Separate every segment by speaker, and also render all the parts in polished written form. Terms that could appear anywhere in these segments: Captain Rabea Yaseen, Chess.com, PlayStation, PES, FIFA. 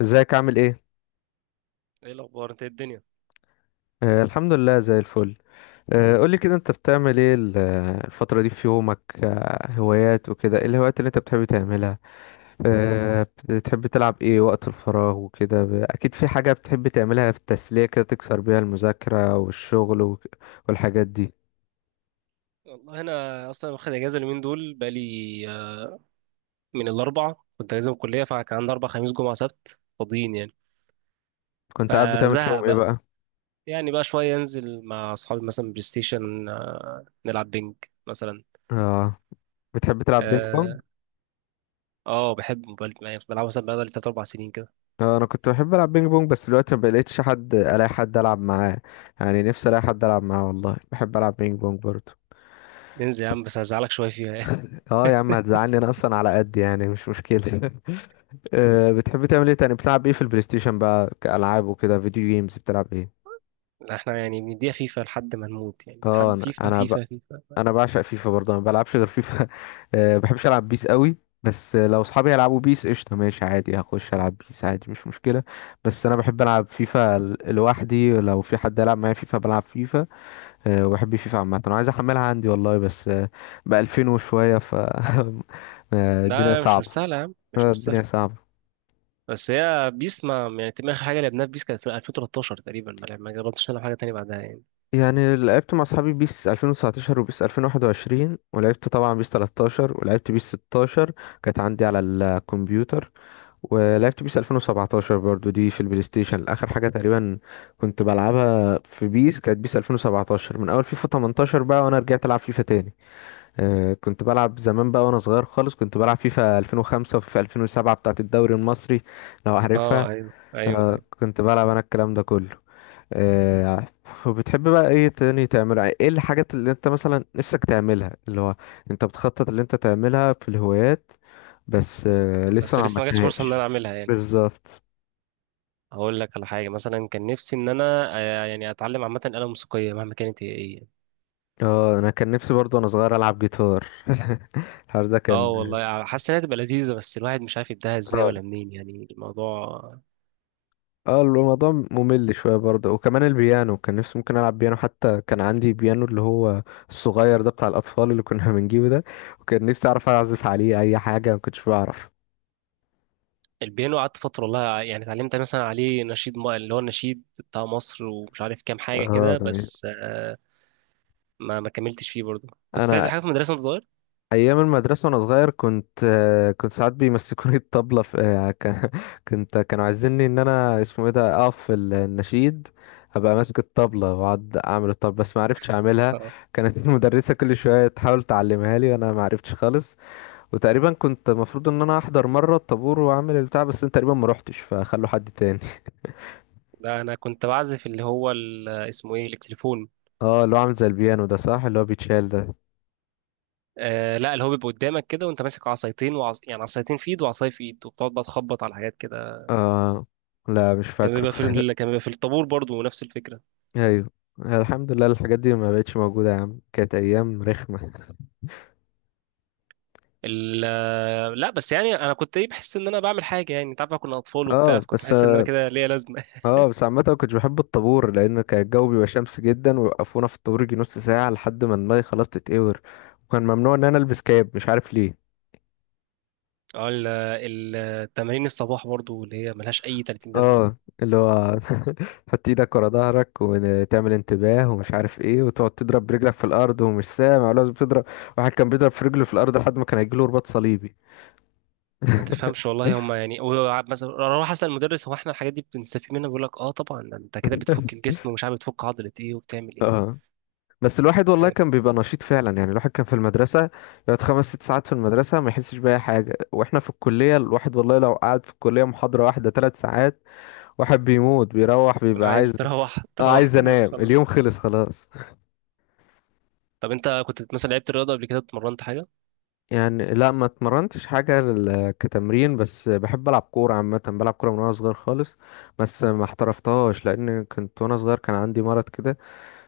Speaker 1: ازيك؟ عامل ايه؟
Speaker 2: ايه الاخبار؟ انت إيه الدنيا؟
Speaker 1: آه الحمد لله زي الفل. آه قولي كده، انت بتعمل ايه الفترة دي في يومك؟ آه هوايات وكده، ايه الهوايات اللي انت بتحب تعملها؟ آه بتحب تلعب ايه وقت الفراغ وكده؟ اكيد في حاجة بتحب تعملها في التسلية كده، تكسر بيها المذاكرة والشغل والحاجات دي.
Speaker 2: والله انا اصلا واخد اجازه اليومين دول بقالي. آه، من الاربع كنت اجازه من الكليه، فكان عندي اربع: خميس، جمعه، سبت فاضيين يعني.
Speaker 1: كنت قاعد بتعمل
Speaker 2: فزهق
Speaker 1: فيهم ايه
Speaker 2: بقى.
Speaker 1: بقى؟
Speaker 2: يعني بقى شويه انزل مع اصحابي مثلا بلاي ستيشن، نلعب بينج مثلا.
Speaker 1: اه بتحب تلعب بينج بونج؟
Speaker 2: اه، بحب موبايل، يعني بلعبه مثلا بقالي تلات اربع سنين كده.
Speaker 1: آه انا كنت بحب العب بينج بونج، بس دلوقتي ما بقيتش الاقي حد العب معاه يعني. نفسي الاقي حد العب معاه، والله بحب العب بينج بونج برضه.
Speaker 2: ننزل يا عم، بس هزعلك شويه فيها يعني.
Speaker 1: اه يا عم، هتزعلني، انا اصلا على قد يعني، مش مشكلة. بتحب تعمل ايه تاني؟ بتلعب ايه في البلاي ستيشن بقى كألعاب وكده، فيديو جيمز بتلعب ايه؟
Speaker 2: احنا يعني بنديها فيفا لحد ما نموت، يعني
Speaker 1: اه
Speaker 2: لحد
Speaker 1: انا
Speaker 2: فيفا
Speaker 1: انا ب...
Speaker 2: فيفا فيفا.
Speaker 1: انا بعشق فيفا برضه، انا ما بلعبش غير فيفا. بحبش العب بيس قوي، بس لو اصحابي يلعبوا بيس، قشطة ماشي عادي، هخش العب بيس عادي، مش مشكلة. بس انا بحب العب فيفا لوحدي، لو في حد يلعب معايا فيفا بلعب فيفا. وبحب فيفا عامة، انا عايز احملها عندي والله، بس ب 2000 وشوية الدنيا
Speaker 2: لا، مش
Speaker 1: صعبة.
Speaker 2: مستاهله يا عم، مش
Speaker 1: الدنيا
Speaker 2: مستاهله.
Speaker 1: صعبة.
Speaker 2: بس هي بيس، ما يعني تقريباً اخر حاجه لعبناها في بيس كانت في 2013 تقريبا، ما جربتش نلعب حاجه تانية بعدها يعني.
Speaker 1: يعني لعبت مع اصحابي بيس 2019 وبيس 2021، ولعبت طبعا بيس 13، ولعبت بيس 16 كانت عندي على الكمبيوتر، ولعبت بيس 2017 برضو دي في البلاي ستيشن. اخر حاجة تقريبا كنت بلعبها في بيس كانت بيس 2017، من اول فيفا 18 بقى وانا رجعت العب فيفا تاني. آه كنت بلعب زمان بقى وانا صغير خالص، كنت بلعب فيفا 2005 وفيفا 2007 بتاعت الدوري المصري، لو عارفها.
Speaker 2: اه، ايوه ايوه
Speaker 1: آه
Speaker 2: ايوه.
Speaker 1: كنت بلعب انا الكلام ده كله. آه، وبتحب بقى ايه تاني تعملها؟ ايه الحاجات اللي انت مثلا نفسك تعملها، اللي هو انت بتخطط اللي انت تعملها في الهوايات، بس آه، لسه
Speaker 2: بس
Speaker 1: ما
Speaker 2: لسه ما جاتش فرصه ان انا
Speaker 1: عملتهاش؟
Speaker 2: اعملها يعني.
Speaker 1: بالظبط.
Speaker 2: هقول لك على حاجه مثلا، كان نفسي ان انا، يعني اتعلم عامه آلة موسيقيه مهما كانت هي ايه يعني.
Speaker 1: اه انا كان نفسي برضو وانا صغير العب جيتار. الحوار ده
Speaker 2: اه
Speaker 1: كان
Speaker 2: والله، حاسس انها تبقى لذيذه، بس الواحد مش عارف يبداها ازاي
Speaker 1: اه.
Speaker 2: ولا منين يعني الموضوع.
Speaker 1: اه الموضوع ممل شويه برضه. وكمان البيانو كان نفسي ممكن العب بيانو، حتى كان عندي بيانو اللي هو الصغير ده بتاع الاطفال اللي كنا بنجيبه ده، وكان نفسي اعرف اعزف عليه اي حاجه، ما كنتش بعرف.
Speaker 2: البيانو قعدت فتره والله، يعني اتعلمت مثلا عليه نشيد اللي هو النشيد بتاع مصر ومش عارف كام حاجه
Speaker 1: اه
Speaker 2: كده،
Speaker 1: ده جميل.
Speaker 2: بس ما كملتش فيه برضه. كنت بتعزف
Speaker 1: انا
Speaker 2: حاجه في المدرسه وانت صغير؟
Speaker 1: ايام المدرسه وانا صغير كنت آه، كنت ساعات بيمسكوني الطبله في آه، كانوا عايزيني ان انا اسمه ايه ده، اقف في النشيد، ابقى ماسك الطبله واقعد اعمل الطبله، بس ما عرفتش اعملها. كانت المدرسه كل شويه تحاول تعلمها لي وانا ما عرفتش خالص. وتقريبا كنت المفروض ان انا احضر مره الطابور واعمل البتاع، بس انا تقريبا ما روحتش، فخلوا حد تاني.
Speaker 2: لا، انا كنت بعزف اللي هو اسمه ايه، التليفون.
Speaker 1: اه اللي هو عامل زي البيانو ده، صح؟ اللي هو بيتشال ده؟
Speaker 2: آه لا، اللي هو بيبقى قدامك كده وانت ماسك عصايتين يعني عصايتين في ايد وعصايه في ايد، وبتقعد بقى تخبط على حاجات كده.
Speaker 1: اه لا مش فاكره.
Speaker 2: كان بيبقى في الطابور برضو نفس الفكره.
Speaker 1: ايوه. الحمد لله الحاجات دي ما بقتش موجودة يا عم، كانت ايام رخمة.
Speaker 2: ال... آه، لا بس يعني انا كنت ايه، بحس ان انا بعمل حاجه، يعني انت عارف بقى كنا اطفال وبتاع،
Speaker 1: اه
Speaker 2: فكنت
Speaker 1: بس.
Speaker 2: بحس ان انا كده ليا لازمه.
Speaker 1: اه بس عامة ما كنتش بحب الطابور، لان كان الجو بيبقى شمس جدا، ويوقفونا في الطابور يجي نص ساعة لحد ما دماغي خلاص تتقور، وكان ممنوع ان انا البس كاب مش عارف ليه.
Speaker 2: اه، التمارين الصباح برضو اللي هي ملهاش اي 30 لازمه.
Speaker 1: اه اللي هو تحط ايدك ورا ظهرك، وتعمل انتباه ومش عارف ايه، وتقعد تضرب برجلك في الارض، ومش سامع ولازم تضرب. واحد كان بيضرب في رجله في الارض لحد ما كان هيجيله رباط صليبي.
Speaker 2: ما تفهمش والله هم، يعني هو مثلا اروح اسال المدرس: هو احنا الحاجات دي بنستفيد منها؟ بيقول لك اه طبعا، ده انت كده بتفك الجسم ومش عارف بتفك عضله ايه وبتعمل ايه.
Speaker 1: اه بس الواحد والله
Speaker 2: يعني،
Speaker 1: كان بيبقى نشيط فعلا. يعني الواحد كان في المدرسة يقعد خمس ست ساعات في المدرسة ما يحسش بأي حاجة، واحنا في الكلية الواحد والله لو قعد في الكلية محاضرة واحدة ثلاث ساعات واحد بيموت، بيروح
Speaker 2: انا
Speaker 1: بيبقى عايز.
Speaker 2: عايز تروح
Speaker 1: اه
Speaker 2: تروح
Speaker 1: عايز
Speaker 2: تنام
Speaker 1: انام،
Speaker 2: خلاص.
Speaker 1: اليوم خلص خلاص
Speaker 2: طب انت كنت مثلا لعبت رياضه قبل كده؟ اتمرنت حاجه؟
Speaker 1: يعني. لا ما اتمرنتش حاجة كتمرين، بس بحب ألعب كورة عامة، بلعب كورة من وأنا صغير خالص، بس ما احترفتهاش لأن كنت وأنا صغير كان عندي مرض كده،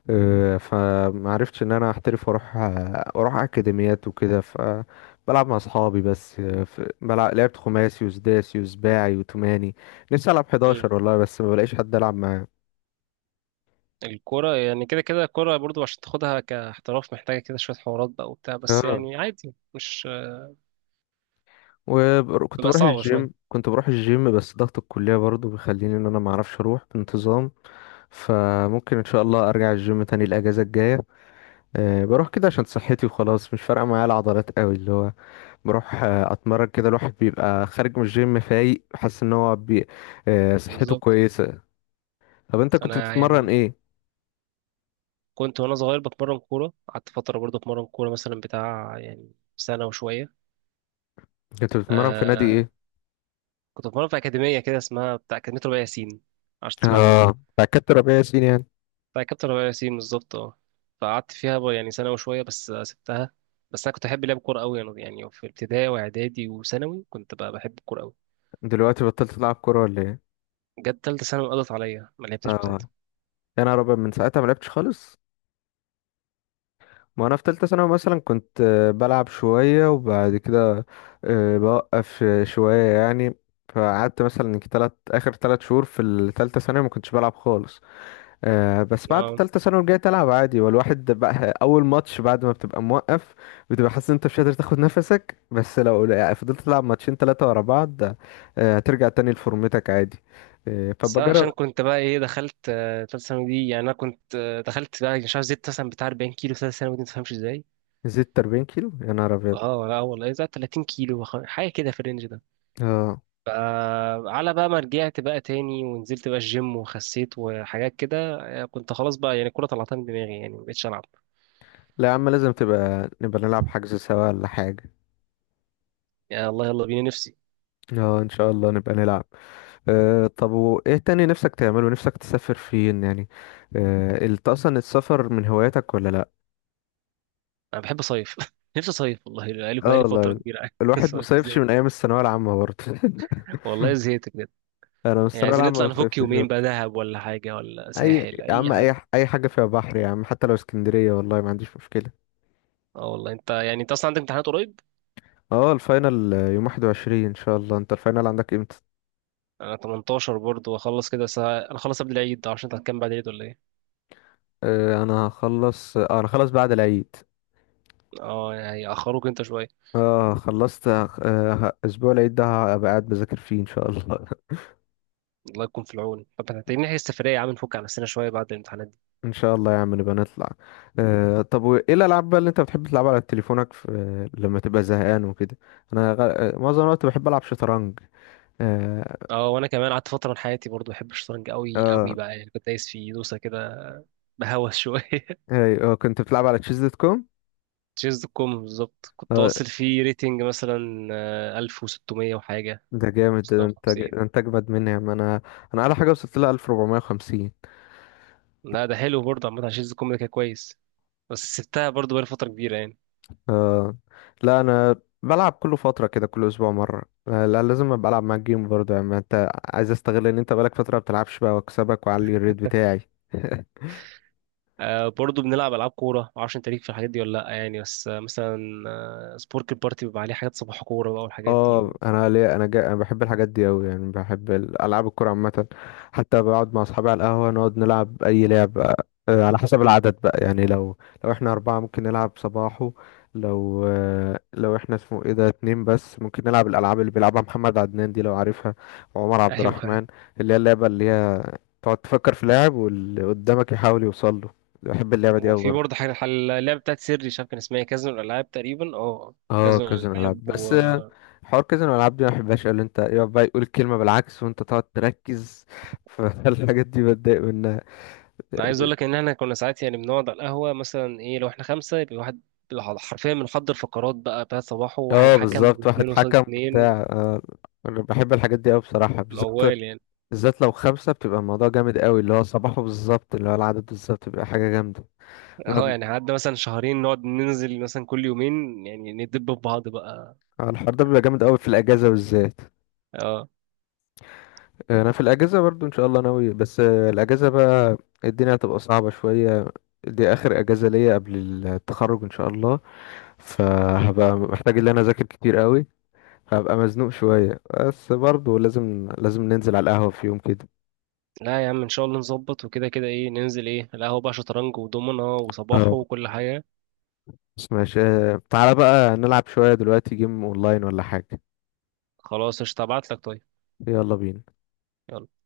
Speaker 1: آه، فمعرفتش ان انا احترف واروح اروح اكاديميات وكده، فبلعب مع اصحابي بس. آه، لعبت خماسي وسداسي وسباعي وتماني. نفسي العب
Speaker 2: امم
Speaker 1: 11 والله، بس ما بلاقيش حد العب معاه.
Speaker 2: الكوره يعني كده كده، الكوره برضو عشان تاخدها كاحتراف محتاجه كده شويه حوارات بقى وبتاع، بس
Speaker 1: اه
Speaker 2: يعني عادي مش.
Speaker 1: وكنت
Speaker 2: بتبقى
Speaker 1: بروح
Speaker 2: صعبه شويه.
Speaker 1: الجيم، كنت بروح الجيم بس ضغط الكلية برضو بيخليني ان انا ما اعرفش اروح بانتظام. فممكن ان شاء الله ارجع الجيم تاني الاجازة الجاية. أه بروح كده عشان صحتي وخلاص، مش فارقة معايا العضلات قوي، اللي هو بروح آه، اتمرن كده، الواحد بيبقى خارج من الجيم فايق، حاسس ان هو آه، صحته
Speaker 2: بالظبط.
Speaker 1: كويسه. طب انت كنت
Speaker 2: انا
Speaker 1: بتتمرن
Speaker 2: يعني
Speaker 1: ايه؟
Speaker 2: كنت وانا صغير بتمرن كوره، قعدت فتره برضو اتمرن كوره مثلا بتاع يعني سنه وشويه.
Speaker 1: كنت بتتمرن في نادي
Speaker 2: آه
Speaker 1: ايه؟
Speaker 2: كنت بتمرن في اكاديميه كده اسمها بتاع اكاديميه ربيع ياسين، معرفش تسمعنا ولا
Speaker 1: اه
Speaker 2: لا.
Speaker 1: بتاع كابتن ربيع ياسين يعني.
Speaker 2: بتاع كابتن ربيع ياسين بالظبط، اه. فقعدت فيها بقى يعني سنة وشوية بس سبتها. بس أنا كنت أحب لعب كورة أوي، يعني في ابتدائي وإعدادي وثانوي كنت بقى بحب الكورة أوي.
Speaker 1: دلوقتي بطلت تلعب كوره ولا ايه؟
Speaker 2: جت تالتة ثانوي قضت عليا، ما لعبتش من
Speaker 1: اه
Speaker 2: ساعتها.
Speaker 1: انا ربع من ساعتها ما لعبتش خالص. ما انا في تالتة ثانوي مثلا كنت آه، بلعب شويه وبعد كده آه، بوقف آه، شويه يعني. فقعدت مثلا تلات شهور في التالتة ثانوي ما كنتش بلعب خالص. آه، بس بعد
Speaker 2: اه،
Speaker 1: تالتة ثانوي رجعت ألعب عادي، والواحد بقى أول ماتش بعد ما بتبقى موقف بتبقى حاسس إن أنت مش قادر تاخد نفسك، بس لو يعني فضلت تلعب ماتشين تلاتة ورا بعض آه، هترجع تاني لفورمتك عادي. آه،
Speaker 2: بس أنا
Speaker 1: فبجرب.
Speaker 2: عشان كنت بقى إيه، دخلت تالتة ثانوي دي، يعني أنا كنت دخلت بقى مش عارف، زدت مثلا بتاع 40 كيلو في تالتة ثانوي دي، متفهمش إزاي.
Speaker 1: زدت 40 كيلو يا نهار أبيض؟
Speaker 2: اه لا والله، زي 30 كيلو حاجه كده في الرينج ده.
Speaker 1: اه
Speaker 2: فعلى بقى ما رجعت بقى تاني ونزلت بقى الجيم وخسيت وحاجات كده. كنت خلاص بقى يعني الكوره طلعتها من دماغي، يعني ما بقتش العب.
Speaker 1: لا يا عم، لازم نبقى نلعب حجز سوا ولا حاجة.
Speaker 2: يا الله، يلا بينا، نفسي.
Speaker 1: اه إن شاء الله نبقى نلعب. آه، طب وإيه تاني نفسك تعمله؟ نفسك تسافر فين يعني؟ آه، أنت أصلا السفر من هواياتك ولا لأ؟
Speaker 2: انا بحب اصيف. نفسي اصيف والله، بقالي
Speaker 1: اه
Speaker 2: بقالي فتره
Speaker 1: والله
Speaker 2: كبيره قاعد.
Speaker 1: الواحد ما
Speaker 2: صيف،
Speaker 1: صيفش من
Speaker 2: زهقت.
Speaker 1: ايام الثانويه العامه برضه.
Speaker 2: والله زهقت بجد.
Speaker 1: انا من
Speaker 2: يعني
Speaker 1: الثانويه
Speaker 2: عايزين
Speaker 1: العامه
Speaker 2: نطلع
Speaker 1: ما
Speaker 2: نفك
Speaker 1: صيفتش
Speaker 2: يومين بقى،
Speaker 1: برضه.
Speaker 2: دهب ولا حاجه ولا
Speaker 1: اي
Speaker 2: ساحل،
Speaker 1: يا
Speaker 2: اي
Speaker 1: عم، اي
Speaker 2: حاجه.
Speaker 1: اي حاجه فيها بحر يا عم، حتى لو اسكندريه والله ما عنديش مشكله.
Speaker 2: اه والله، انت يعني انت اصلا عندك امتحانات قريب.
Speaker 1: اه الفاينل يوم 21 ان شاء الله، انت الفاينل عندك امتى؟
Speaker 2: انا 18 برضه واخلص كده، بس انا خلص قبل العيد، عشان انت هتكمل بعد العيد ولا ايه؟
Speaker 1: آه، انا هخلص آه، انا خلص بعد العيد.
Speaker 2: اه يعني هيأخروك انت شويه.
Speaker 1: اه خلصت آه، اسبوع العيد ده هبقى قاعد بذاكر فيه ان شاء الله.
Speaker 2: الله يكون في العون. طب هتحتاجين نحجز سفريه يا عم، نفك على نفسنا شويه بعد الامتحانات دي.
Speaker 1: ان شاء الله يا عم نبقى نطلع. آه طب وايه الالعاب بقى اللي انت بتحب تلعبها على تليفونك في... لما تبقى زهقان وكده؟ انا غ... آه، معظم الوقت بحب العب شطرنج. اه.
Speaker 2: اه، وانا كمان قعدت فتره من حياتي برضه بحب الشطرنج قوي
Speaker 1: اه.
Speaker 2: قوي بقى، يعني كنت دايس في دوسه كده. بهوس شويه.
Speaker 1: اي اه كنت بتلعب على تشيز دوت كوم.
Speaker 2: تشيز دوت كوم بالظبط، كنت
Speaker 1: اه
Speaker 2: واصل فيه ريتنج مثلا 1600 وحاجة.
Speaker 1: ده جامد، ده انت
Speaker 2: 650.
Speaker 1: ده انت اجمد مني. ما انا انا على حاجه وصلت لها 1450.
Speaker 2: لا، ده حلو برضه. عامة على تشيز دوت كوم ده كان كويس. بس سبتها برضه بقالي فترة كبيرة يعني.
Speaker 1: اه لا انا بلعب كل فتره كده، كل اسبوع مره. آه لا لازم ابقى العب معاك جيم برضه يعني، ما انت عايز استغل ان انت بقالك فتره ما بتلعبش بقى، واكسبك واعلي الريت بتاعي.
Speaker 2: برضه بنلعب ألعاب كورة، معرفش أنت ليك في الحاجات دي ولا لأ يعني، بس مثلا سبورك البارتي بيبقى عليه حاجات صباح كورة بقى والحاجات دي
Speaker 1: اه
Speaker 2: و...
Speaker 1: انا ليه، انا بحب الحاجات دي قوي يعني، بحب العاب الكوره عامه، حتى بقعد مع اصحابي على القهوه نقعد نلعب اي لعبه. آه، على حسب العدد بقى يعني، لو لو احنا اربعه ممكن نلعب صباحو، لو آه، لو احنا اسمه ايه ده اتنين بس، ممكن نلعب الالعاب اللي بيلعبها محمد عدنان دي لو عارفها، وعمر عبد
Speaker 2: أيوه.
Speaker 1: الرحمن. اللي هي اللعبه اللي هي تقعد تفكر في لاعب واللي قدامك يحاول يوصل له، بحب اللعبه دي
Speaker 2: وفي
Speaker 1: قوي.
Speaker 2: برضه حاجة اللعبة بتاعت سيري، مش عارف كان اسمها إيه، كازينو الألعاب تقريبا. اه،
Speaker 1: اه
Speaker 2: كازينو
Speaker 1: كازينو العاب،
Speaker 2: الألعاب.
Speaker 1: بس آه، حوار كازينو العاب دي ما بحبهاش، اللي انت يقعد بقى يقول الكلمه بالعكس وانت تقعد تركز. فالحاجات دي بتضايق منها.
Speaker 2: عايز اقول لك ان احنا كنا ساعات يعني بنقعد على القهوه مثلا ايه، لو احنا خمسه يبقى واحد حرفيا بنحضر فقرات بقى بتاعت صباحه، واحد
Speaker 1: اه
Speaker 2: حكم
Speaker 1: بالظبط، واحد
Speaker 2: واثنين قصاد
Speaker 1: حكم
Speaker 2: اتنين،
Speaker 1: وبتاع آه، انا بحب الحاجات دي قوي بصراحه، بالذات
Speaker 2: موال يعني.
Speaker 1: بالذات لو خمسه، بتبقى الموضوع جامد قوي، اللي هو صباحه بالظبط، اللي هو العدد بالظبط بيبقى حاجه جامده.
Speaker 2: اه
Speaker 1: نقعد-
Speaker 2: يعني قعدنا مثلا شهرين نقعد ننزل مثلا كل يومين، يعني ندب في بعض بقى.
Speaker 1: آه، الحوار ده بيبقى جامد قوي في الاجازه بالذات.
Speaker 2: اه
Speaker 1: آه، انا في الاجازه برضو ان شاء الله ناوي، بس آه، الاجازه بقى الدنيا هتبقى صعبه شويه، دي اخر اجازه ليا قبل التخرج ان شاء الله، فهبقى محتاج ان انا اذاكر كتير قوي، هبقى مزنوق شويه، بس برضه لازم لازم ننزل على القهوه في يوم كده.
Speaker 2: لا يا عم، ان شاء الله نظبط، وكده كده ايه، ننزل ايه القهوه بقى، شطرنج ودومنه
Speaker 1: اه
Speaker 2: وصباحه وكل حاجه.
Speaker 1: بس ماشي. آه، تعالى بقى نلعب شويه دلوقتي جيم اونلاين ولا حاجه؟
Speaker 2: خلاص، قشطة، هبعتلك طيب.
Speaker 1: يلا بينا.
Speaker 2: يلا.